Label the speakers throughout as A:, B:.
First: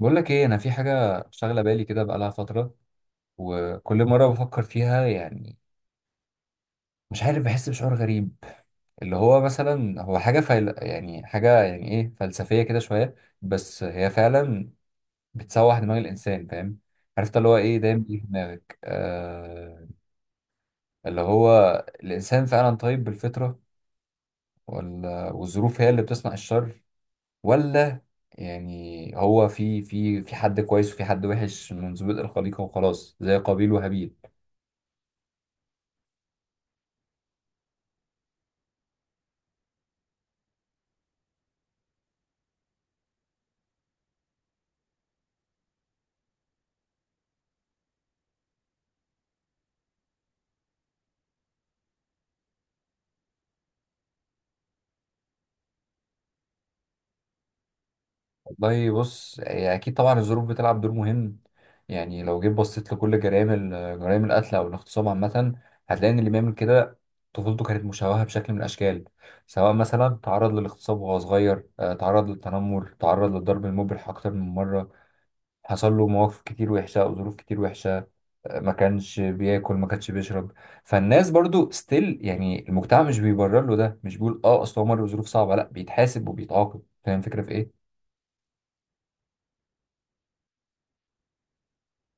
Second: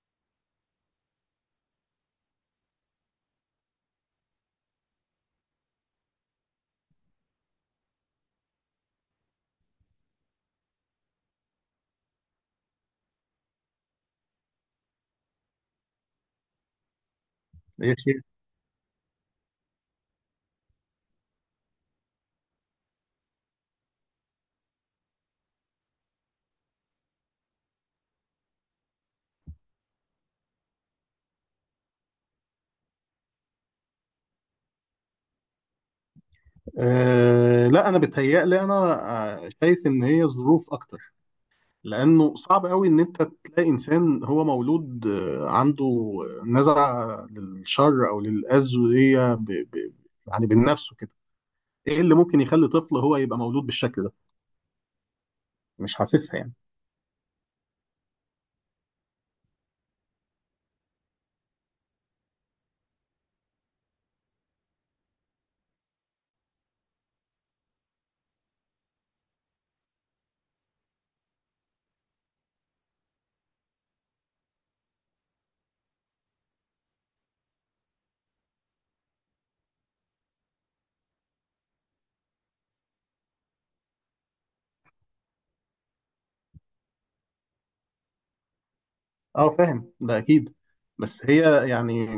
A: بقول لك ايه، انا في حاجه شاغله بالي كده بقالها فتره، وكل مره بفكر فيها. يعني مش عارف، بحس بشعور غريب. اللي هو مثلا هو حاجه يعني حاجه، يعني ايه، فلسفيه كده شويه، بس هي فعلا بتسوح دماغ الانسان، فاهم؟ عرفت اللي هو ايه
B: يا
A: دايما بيجي
B: شيخ.
A: في دماغك؟ اللي هو الانسان فعلا طيب بالفطره، ولا والظروف هي اللي بتصنع الشر؟ ولا يعني هو في حد كويس وفي حد وحش من ظروف الخليقه وخلاص، زي قابيل وهابيل؟
B: لا، انا بتهيألي انا شايف ان هي ظروف اكتر. لانه صعب قوي ان انت تلاقي انسان هو مولود، عنده نزعه للشر او للاذى دي. ب- ب- يعني بنفسه كده. ايه اللي ممكن يخلي طفل هو يبقى مولود بالشكل ده؟ مش حاسسها يعني.
A: والله بص، هي اكيد طبعا الظروف بتلعب دور مهم. يعني لو جيت بصيت لكل جرائم القتل او الاغتصاب عامه، هتلاقي ان اللي بيعمل كده طفولته كانت مشوهه بشكل من الاشكال. سواء مثلا تعرض للاغتصاب وهو صغير، تعرض للتنمر، تعرض للضرب المبرح اكتر من مره، حصل له مواقف كتير وحشه او ظروف كتير وحشه، ما كانش بياكل، ما كانش بيشرب. فالناس برضو ستيل، يعني المجتمع مش بيبرر له ده، مش بيقول اه اصل هو مر بظروف صعبه، لا، بيتحاسب وبيتعاقب. فاهم الفكره في ايه؟
B: اه فاهم ده اكيد. بس هي يعني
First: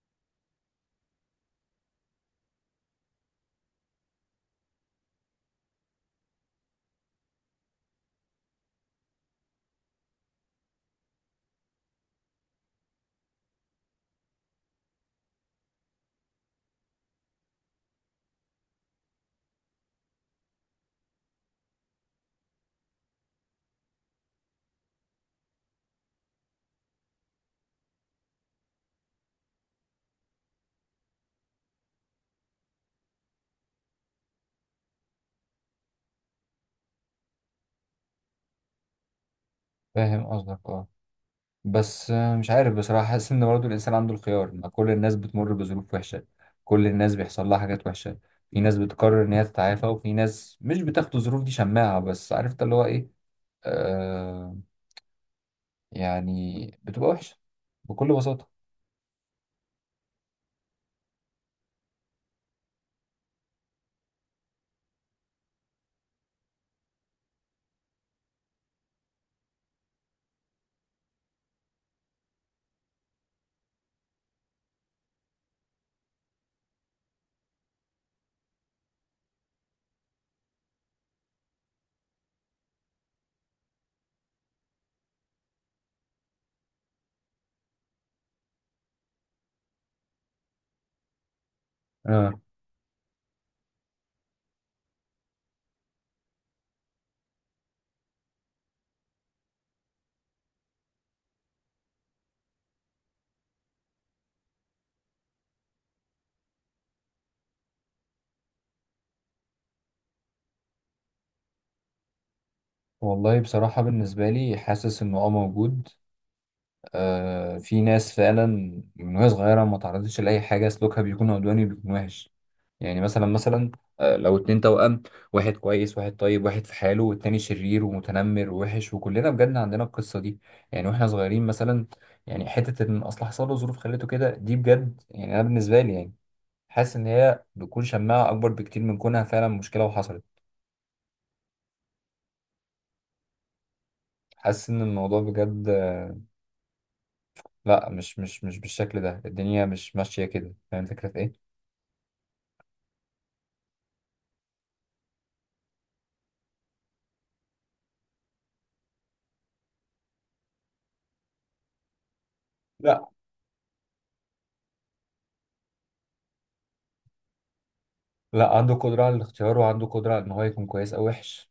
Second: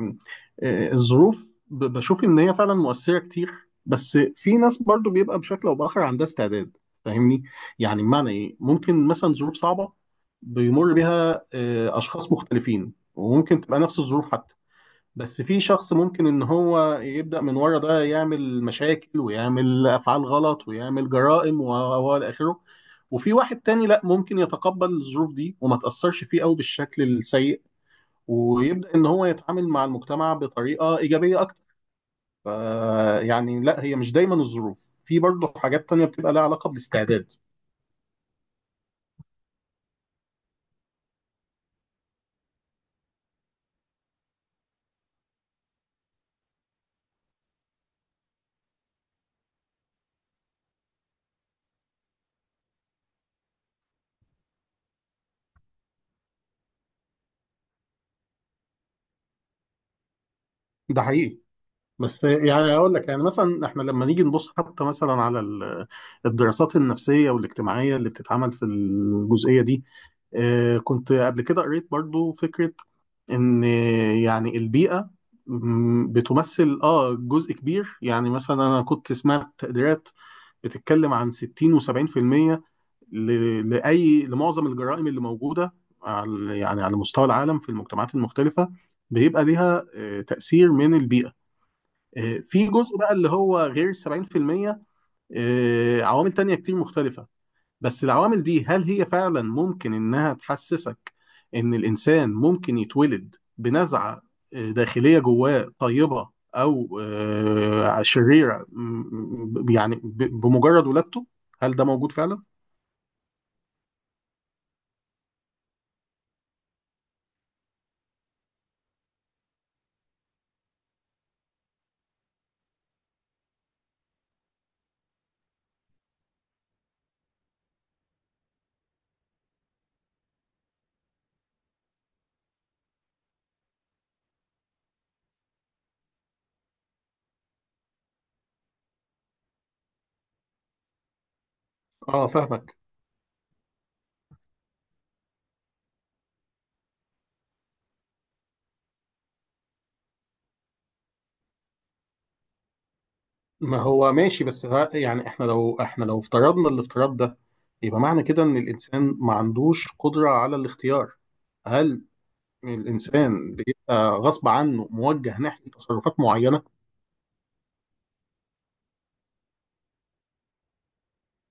B: الظروف، بشوف ان هي فعلا مؤثره كتير. بس في ناس برضو بيبقى بشكل او باخر عندها استعداد. فاهمني؟ يعني بمعنى ايه؟ ممكن مثلا ظروف صعبه بيمر بيها اشخاص مختلفين، وممكن تبقى نفس الظروف حتى، بس في شخص ممكن ان هو يبدأ من ورا ده يعمل مشاكل ويعمل افعال غلط ويعمل جرائم و الى اخره. وفي واحد تاني لا، ممكن يتقبل الظروف دي وما تأثرش فيه قوي بالشكل السيء ويبدأ ان هو يتعامل مع المجتمع بطريقة إيجابية اكتر. ف- يعني لا، هي مش دايما الظروف. في برضه حاجات تانية بتبقى لها علاقة بالاستعداد.
A: فاهم قصدك، اه. بس مش عارف بصراحة، حاسس إن برضه الإنسان عنده الخيار. ما كل الناس بتمر بظروف وحشة، كل الناس بيحصل لها حاجات وحشة. في ناس بتقرر إن هي تتعافى، وفي ناس مش بتاخد الظروف دي شماعة. بس عرفت اللي هو إيه، آه، يعني بتبقى وحشة بكل بساطة.
B: ده حقيقي. بس يعني اقول لك، يعني مثلا احنا لما نيجي نبص حتى مثلا على الدراسات النفسيه والاجتماعيه اللي بتتعمل في الجزئيه دي، كنت قبل كده قريت برضو فكره ان يعني البيئه، بتمثل اه جزء كبير. يعني مثلا انا كنت سمعت تقديرات بتتكلم عن 60 و70% ل لمعظم الجرائم اللي موجوده على، يعني على مستوى العالم في المجتمعات المختلفه، بيبقى ليها تاثير من البيئه.
A: آه.
B: في جزء بقى اللي هو غير 70%، عوامل تانية كتير مختلفة. بس العوامل دي هل هي فعلا ممكن إنها تحسسك إن الإنسان ممكن يتولد بنزعة داخلية جواه طيبة، أو شريرة، يعني بمجرد ولادته؟ هل ده موجود فعلا؟
A: والله بصراحة بالنسبة لي حاسس إنه أه موجود. آه، في ناس فعلا من وهي صغيرة ما تعرضتش لأي حاجة، سلوكها بيكون عدواني، بيكون وحش. يعني مثلا، لو اتنين توأم، واحد كويس واحد طيب واحد في حاله، والتاني شرير ومتنمر ووحش. وكلنا بجد عندنا القصة دي، يعني واحنا صغيرين مثلا. يعني حتة ان اصل حصل له ظروف خليته كده دي، بجد يعني انا بالنسبة لي، يعني حاسس ان هي بتكون شماعة اكبر بكتير من كونها فعلا مشكلة وحصلت.
B: اه فاهمك.
A: حاسس ان الموضوع بجد، لا، مش بالشكل ده، الدنيا مش ماشية كده. فاهم الفكرة في ايه؟
B: ما هو ماشي، بس يعني احنا لو افترضنا الافتراض ده، يبقى معنى كده ان الانسان ما عندوش قدرة على الاختيار. هل
A: لا،
B: الانسان بيبقى غصب عنه موجه ناحيه تصرفات معينه؟
A: لا، عنده قدرة على الاختيار، وعنده قدرة على ان هو يكون كويس او وحش.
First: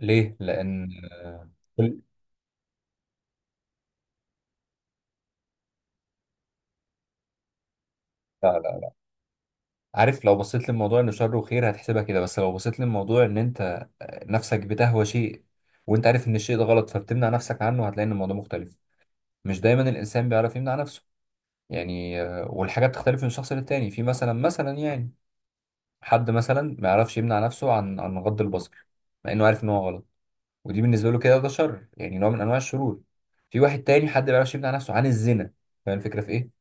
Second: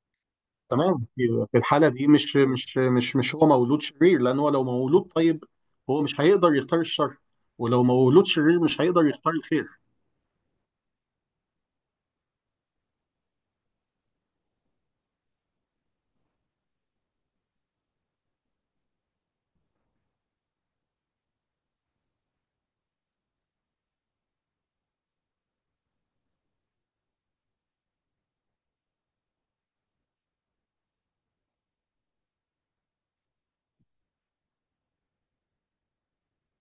A: ليه؟ لان
B: تمام. في الحاله
A: كل
B: دي مش هو مولود شرير. لان هو لو مولود طيب، هو مش هيقدر يختار الشر، ولو مولود شرير مش
A: لا،
B: هيقدر يختار الخير.
A: عارف، لو بصيت للموضوع انه شر وخير هتحسبها كده، بس لو بصيت للموضوع ان انت نفسك بتهوى شيء، وانت عارف ان الشيء ده غلط، فبتمنع نفسك عنه، هتلاقي ان الموضوع مختلف. مش دايما الانسان بيعرف يمنع نفسه، يعني والحاجات بتختلف من شخص للتاني. في مثلا يعني حد مثلا ما يعرفش يمنع نفسه عن غض البصر، مع انه عارف ان هو غلط، ودي بالنسبه له كده ده شر، يعني نوع من انواع الشرور. في واحد تاني حد ما يعرفش يمنع نفسه عن الزنا. فاهم الفكره في ايه؟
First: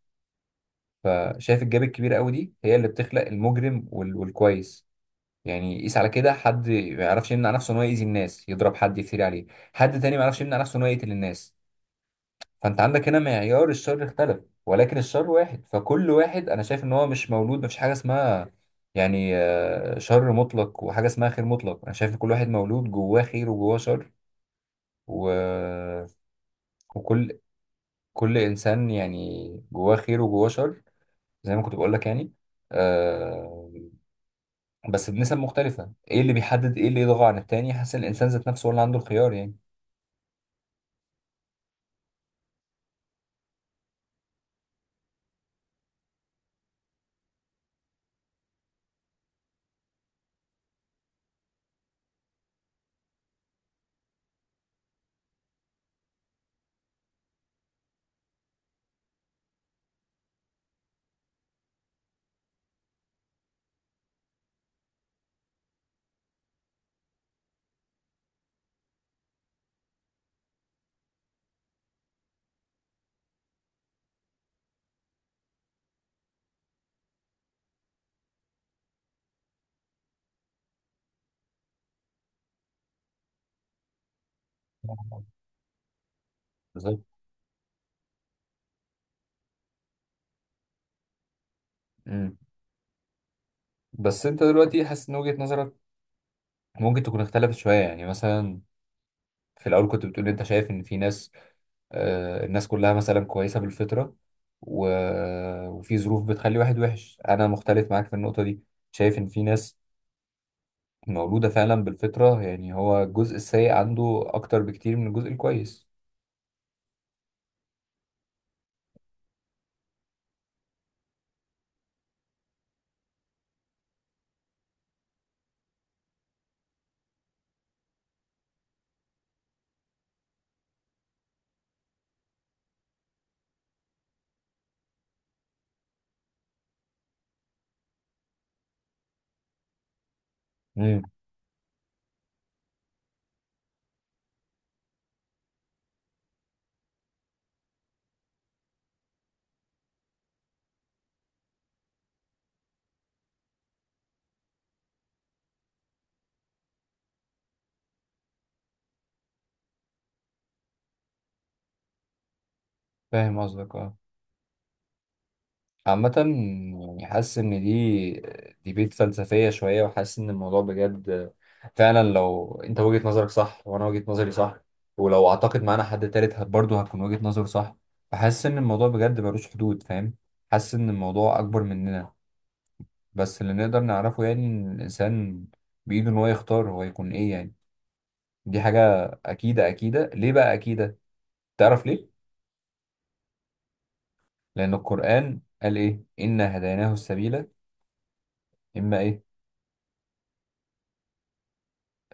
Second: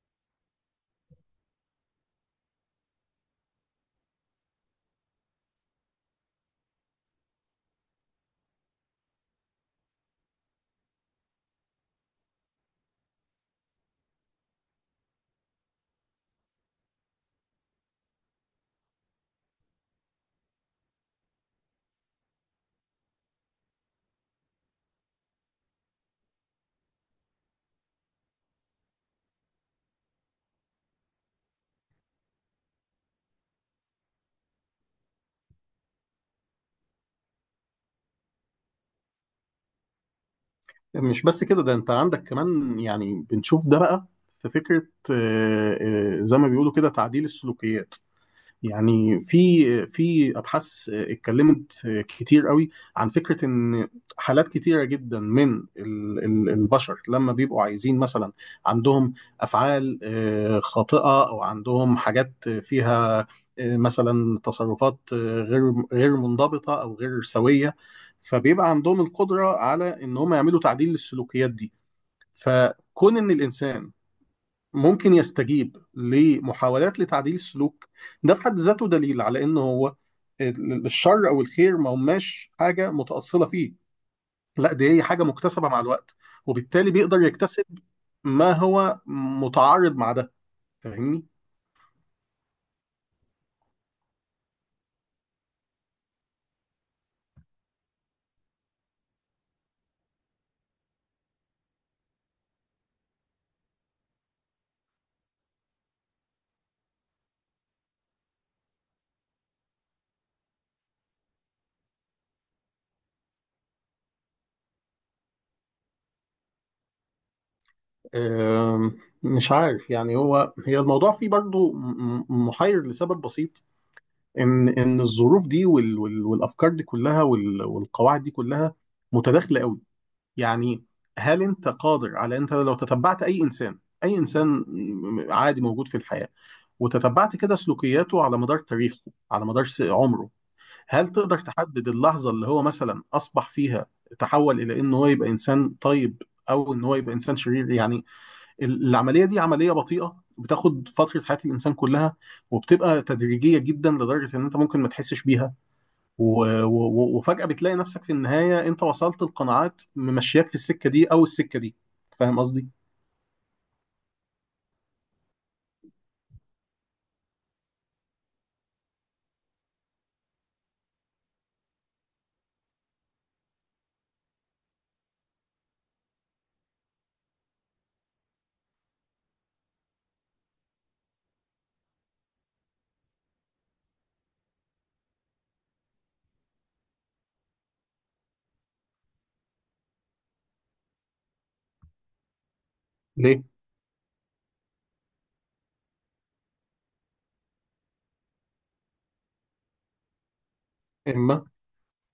A: فشايف الجاب الكبيره قوي دي هي اللي بتخلق المجرم والكويس. يعني قيس على كده، حد ما يعرفش يمنع نفسه ان هو يأذي الناس، يضرب حد، يفتري عليه. حد تاني ما يعرفش يمنع نفسه ان هو يقتل الناس. فانت عندك هنا معيار الشر اختلف، ولكن الشر واحد. فكل واحد انا شايف ان هو مش مولود، مفيش حاجه اسمها يعني شر مطلق وحاجه اسمها خير مطلق. انا شايف ان كل واحد مولود جواه خير وجواه شر. و... وكل كل انسان يعني جواه خير وجواه شر، زي ما كنت بقول لك. يعني آه، بس بنسب مختلفة. ايه اللي بيحدد ايه اللي يضغى عن التاني؟ حاسس إن الانسان ذات نفسه هو اللي عنده الخيار، يعني
B: مش بس كده، ده انت عندك كمان، يعني بنشوف ده بقى، في فكره، زي ما بيقولوا كده، تعديل السلوكيات. يعني في ابحاث اتكلمت كتير قوي عن فكره ان حالات كتيره جدا من البشر لما بيبقوا عايزين مثلا، عندهم افعال خاطئه، او عندهم حاجات فيها مثلا تصرفات غير منضبطه او غير سويه، فبيبقى عندهم القدره على ان هم يعملوا تعديل للسلوكيات دي. فكون ان الانسان ممكن يستجيب لمحاولات لتعديل السلوك، ده في حد ذاته دليل على ان هو الشر او الخير ما هماش حاجه متاصله فيه. لا، دي هي حاجه مكتسبه مع الوقت، وبالتالي
A: بالظبط.
B: بيقدر يكتسب. ما هو متعارض مع ده. فاهمني؟
A: امم بس انت دلوقتي حاسس ان وجهة نظرك ممكن تكون اختلفت شوية؟ يعني مثلا في الاول كنت بتقول انت شايف ان في ناس، آه، الناس كلها مثلا كويسة بالفطرة، و... وفي ظروف بتخلي واحد وحش. انا مختلف معاك في النقطة دي، شايف ان في ناس مولودة فعلا بالفطرة، يعني هو الجزء السيء عنده اكتر بكتير من الجزء الكويس.
B: مش عارف يعني. هو هي الموضوع فيه برضو محير لسبب بسيط، ان الظروف دي والافكار دي كلها والقواعد دي كلها متداخله قوي. يعني هل انت قادر على، انت لو تتبعت اي انسان، اي انسان عادي موجود في الحياة، وتتبعت كده سلوكياته على مدار تاريخه، على مدار عمره،
A: امم،
B: هل تقدر تحدد اللحظة اللي هو مثلا اصبح فيها، تحول الى ان هو يبقى انسان طيب او ان هو يبقى انسان شرير؟ يعني العملية دي عملية بطيئة بتاخد فترة حياة الانسان كلها، وبتبقى تدريجية جدا لدرجة ان انت ممكن ما تحسش بيها، وفجأة بتلاقي نفسك في النهاية، انت وصلت لقناعات ممشياك في السكة دي او السكة دي. فاهم قصدي؟
A: فاهم قصدك اه. عامة يعني حاسس إن دي ديبيت فلسفية شوية، وحاسس إن الموضوع بجد فعلا. لو أنت وجهة نظرك صح وأنا وجهة نظري صح، ولو أعتقد معانا حد تالت برضه هتكون وجهة نظره صح. فحاسس إن الموضوع بجد ملوش حدود، فاهم؟ حاسس إن الموضوع أكبر مننا. بس اللي نقدر نعرفه يعني إن الإنسان بإيده إن هو يختار هو يكون إيه، يعني دي حاجة أكيدة. أكيدة ليه بقى؟ أكيدة تعرف ليه؟
B: ليه؟
A: لأن القرآن قال إيه؟ إنا هديناه السبيل، إما إيه؟
B: اما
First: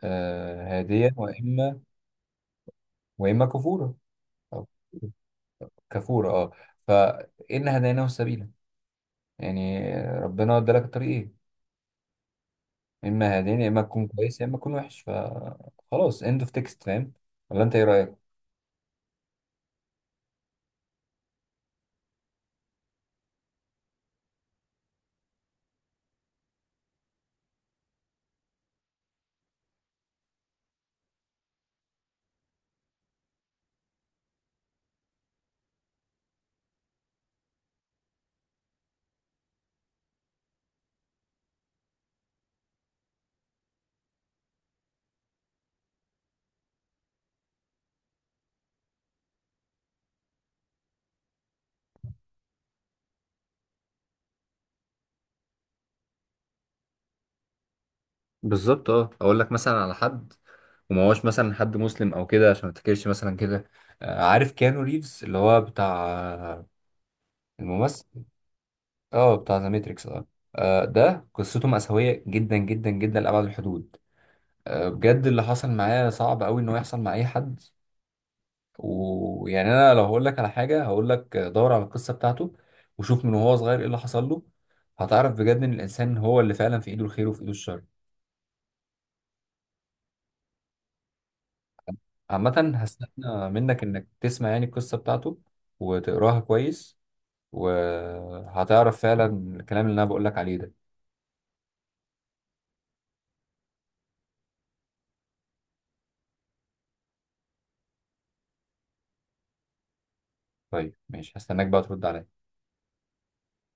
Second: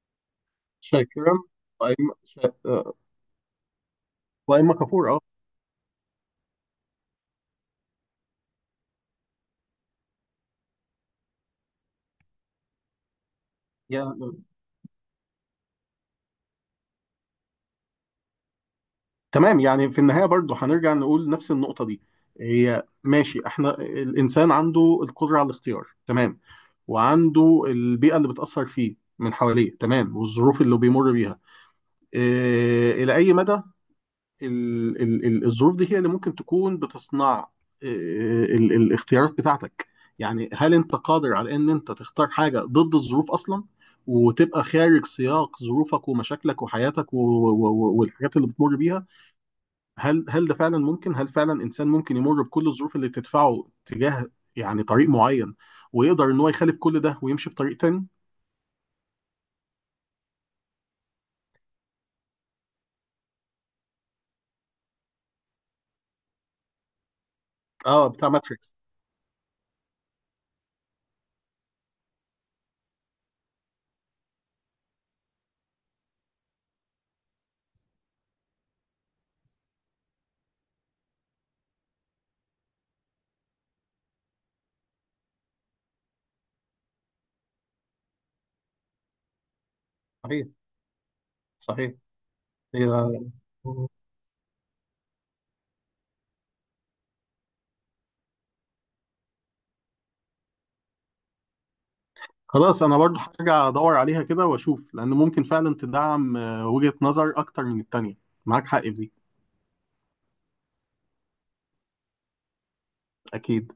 A: آه، هادية،
B: شاكرا،
A: وإما،
B: واما شا- آه،
A: كفورة، أو
B: واما كفور، اه
A: كفورة أه. فإن هديناه السبيل، يعني ربنا ادالك الطريقين، إما هادين، يا إما تكون كويس
B: يعني.
A: يا إما تكون وحش، فخلاص إند أوف تكست، فاهم؟ ولا أنت إيه رأيك؟
B: تمام، يعني في النهاية برضو هنرجع نقول نفس النقطة دي. هي ماشي، احنا الانسان عنده القدرة على الاختيار، تمام، وعنده البيئة اللي بتأثر فيه من حواليه، تمام، والظروف اللي بيمر بيها إيه، إلى أي مدى الظروف دي هي اللي ممكن تكون بتصنع الاختيارات بتاعتك؟ يعني هل انت قادر على ان انت تختار حاجة ضد الظروف اصلا، وتبقى خارج سياق ظروفك ومشاكلك وحياتك والحاجات اللي بتمر بيها؟ هل ده فعلا ممكن؟ هل فعلا انسان ممكن يمر بكل الظروف اللي بتدفعه تجاه يعني طريق معين ويقدر ان هو يخالف كل ده ويمشي في طريق تاني؟
A: بالظبط، اه. اقول لك مثلا على حد، وما هوش مثلا حد مسلم او كده عشان ما تفتكرش مثلا كده. عارف كيانو ريفز اللي هو بتاع، آه، الممثل،
B: اه، بتاع ماتريكس.
A: اه بتاع ذا ماتريكس، اه. ده قصته مأساوية جدا جدا جدا لأبعد الحدود. بجد اللي حصل معايا صعب قوي انه يحصل مع اي حد. ويعني انا لو هقول لك على حاجه، هقول لك دور على القصه بتاعته، وشوف من وهو صغير ايه اللي حصل له، هتعرف بجد ان الانسان هو اللي فعلا في ايده الخير وفي ايده الشر.
B: صحيح، صحيح.
A: عامه
B: هي
A: هستنى منك انك تسمع يعني القصه بتاعته، وتقراها كويس، وهتعرف فعلا الكلام اللي انا بقول لك عليه ده.
B: خلاص، انا برضو هرجع ادور عليها كده واشوف، لان ممكن فعلا تدعم وجهة نظر اكتر من التانية. معاك حق في دي.
A: طيب ماشي، هستناك بقى ترد عليا.
B: اكيد.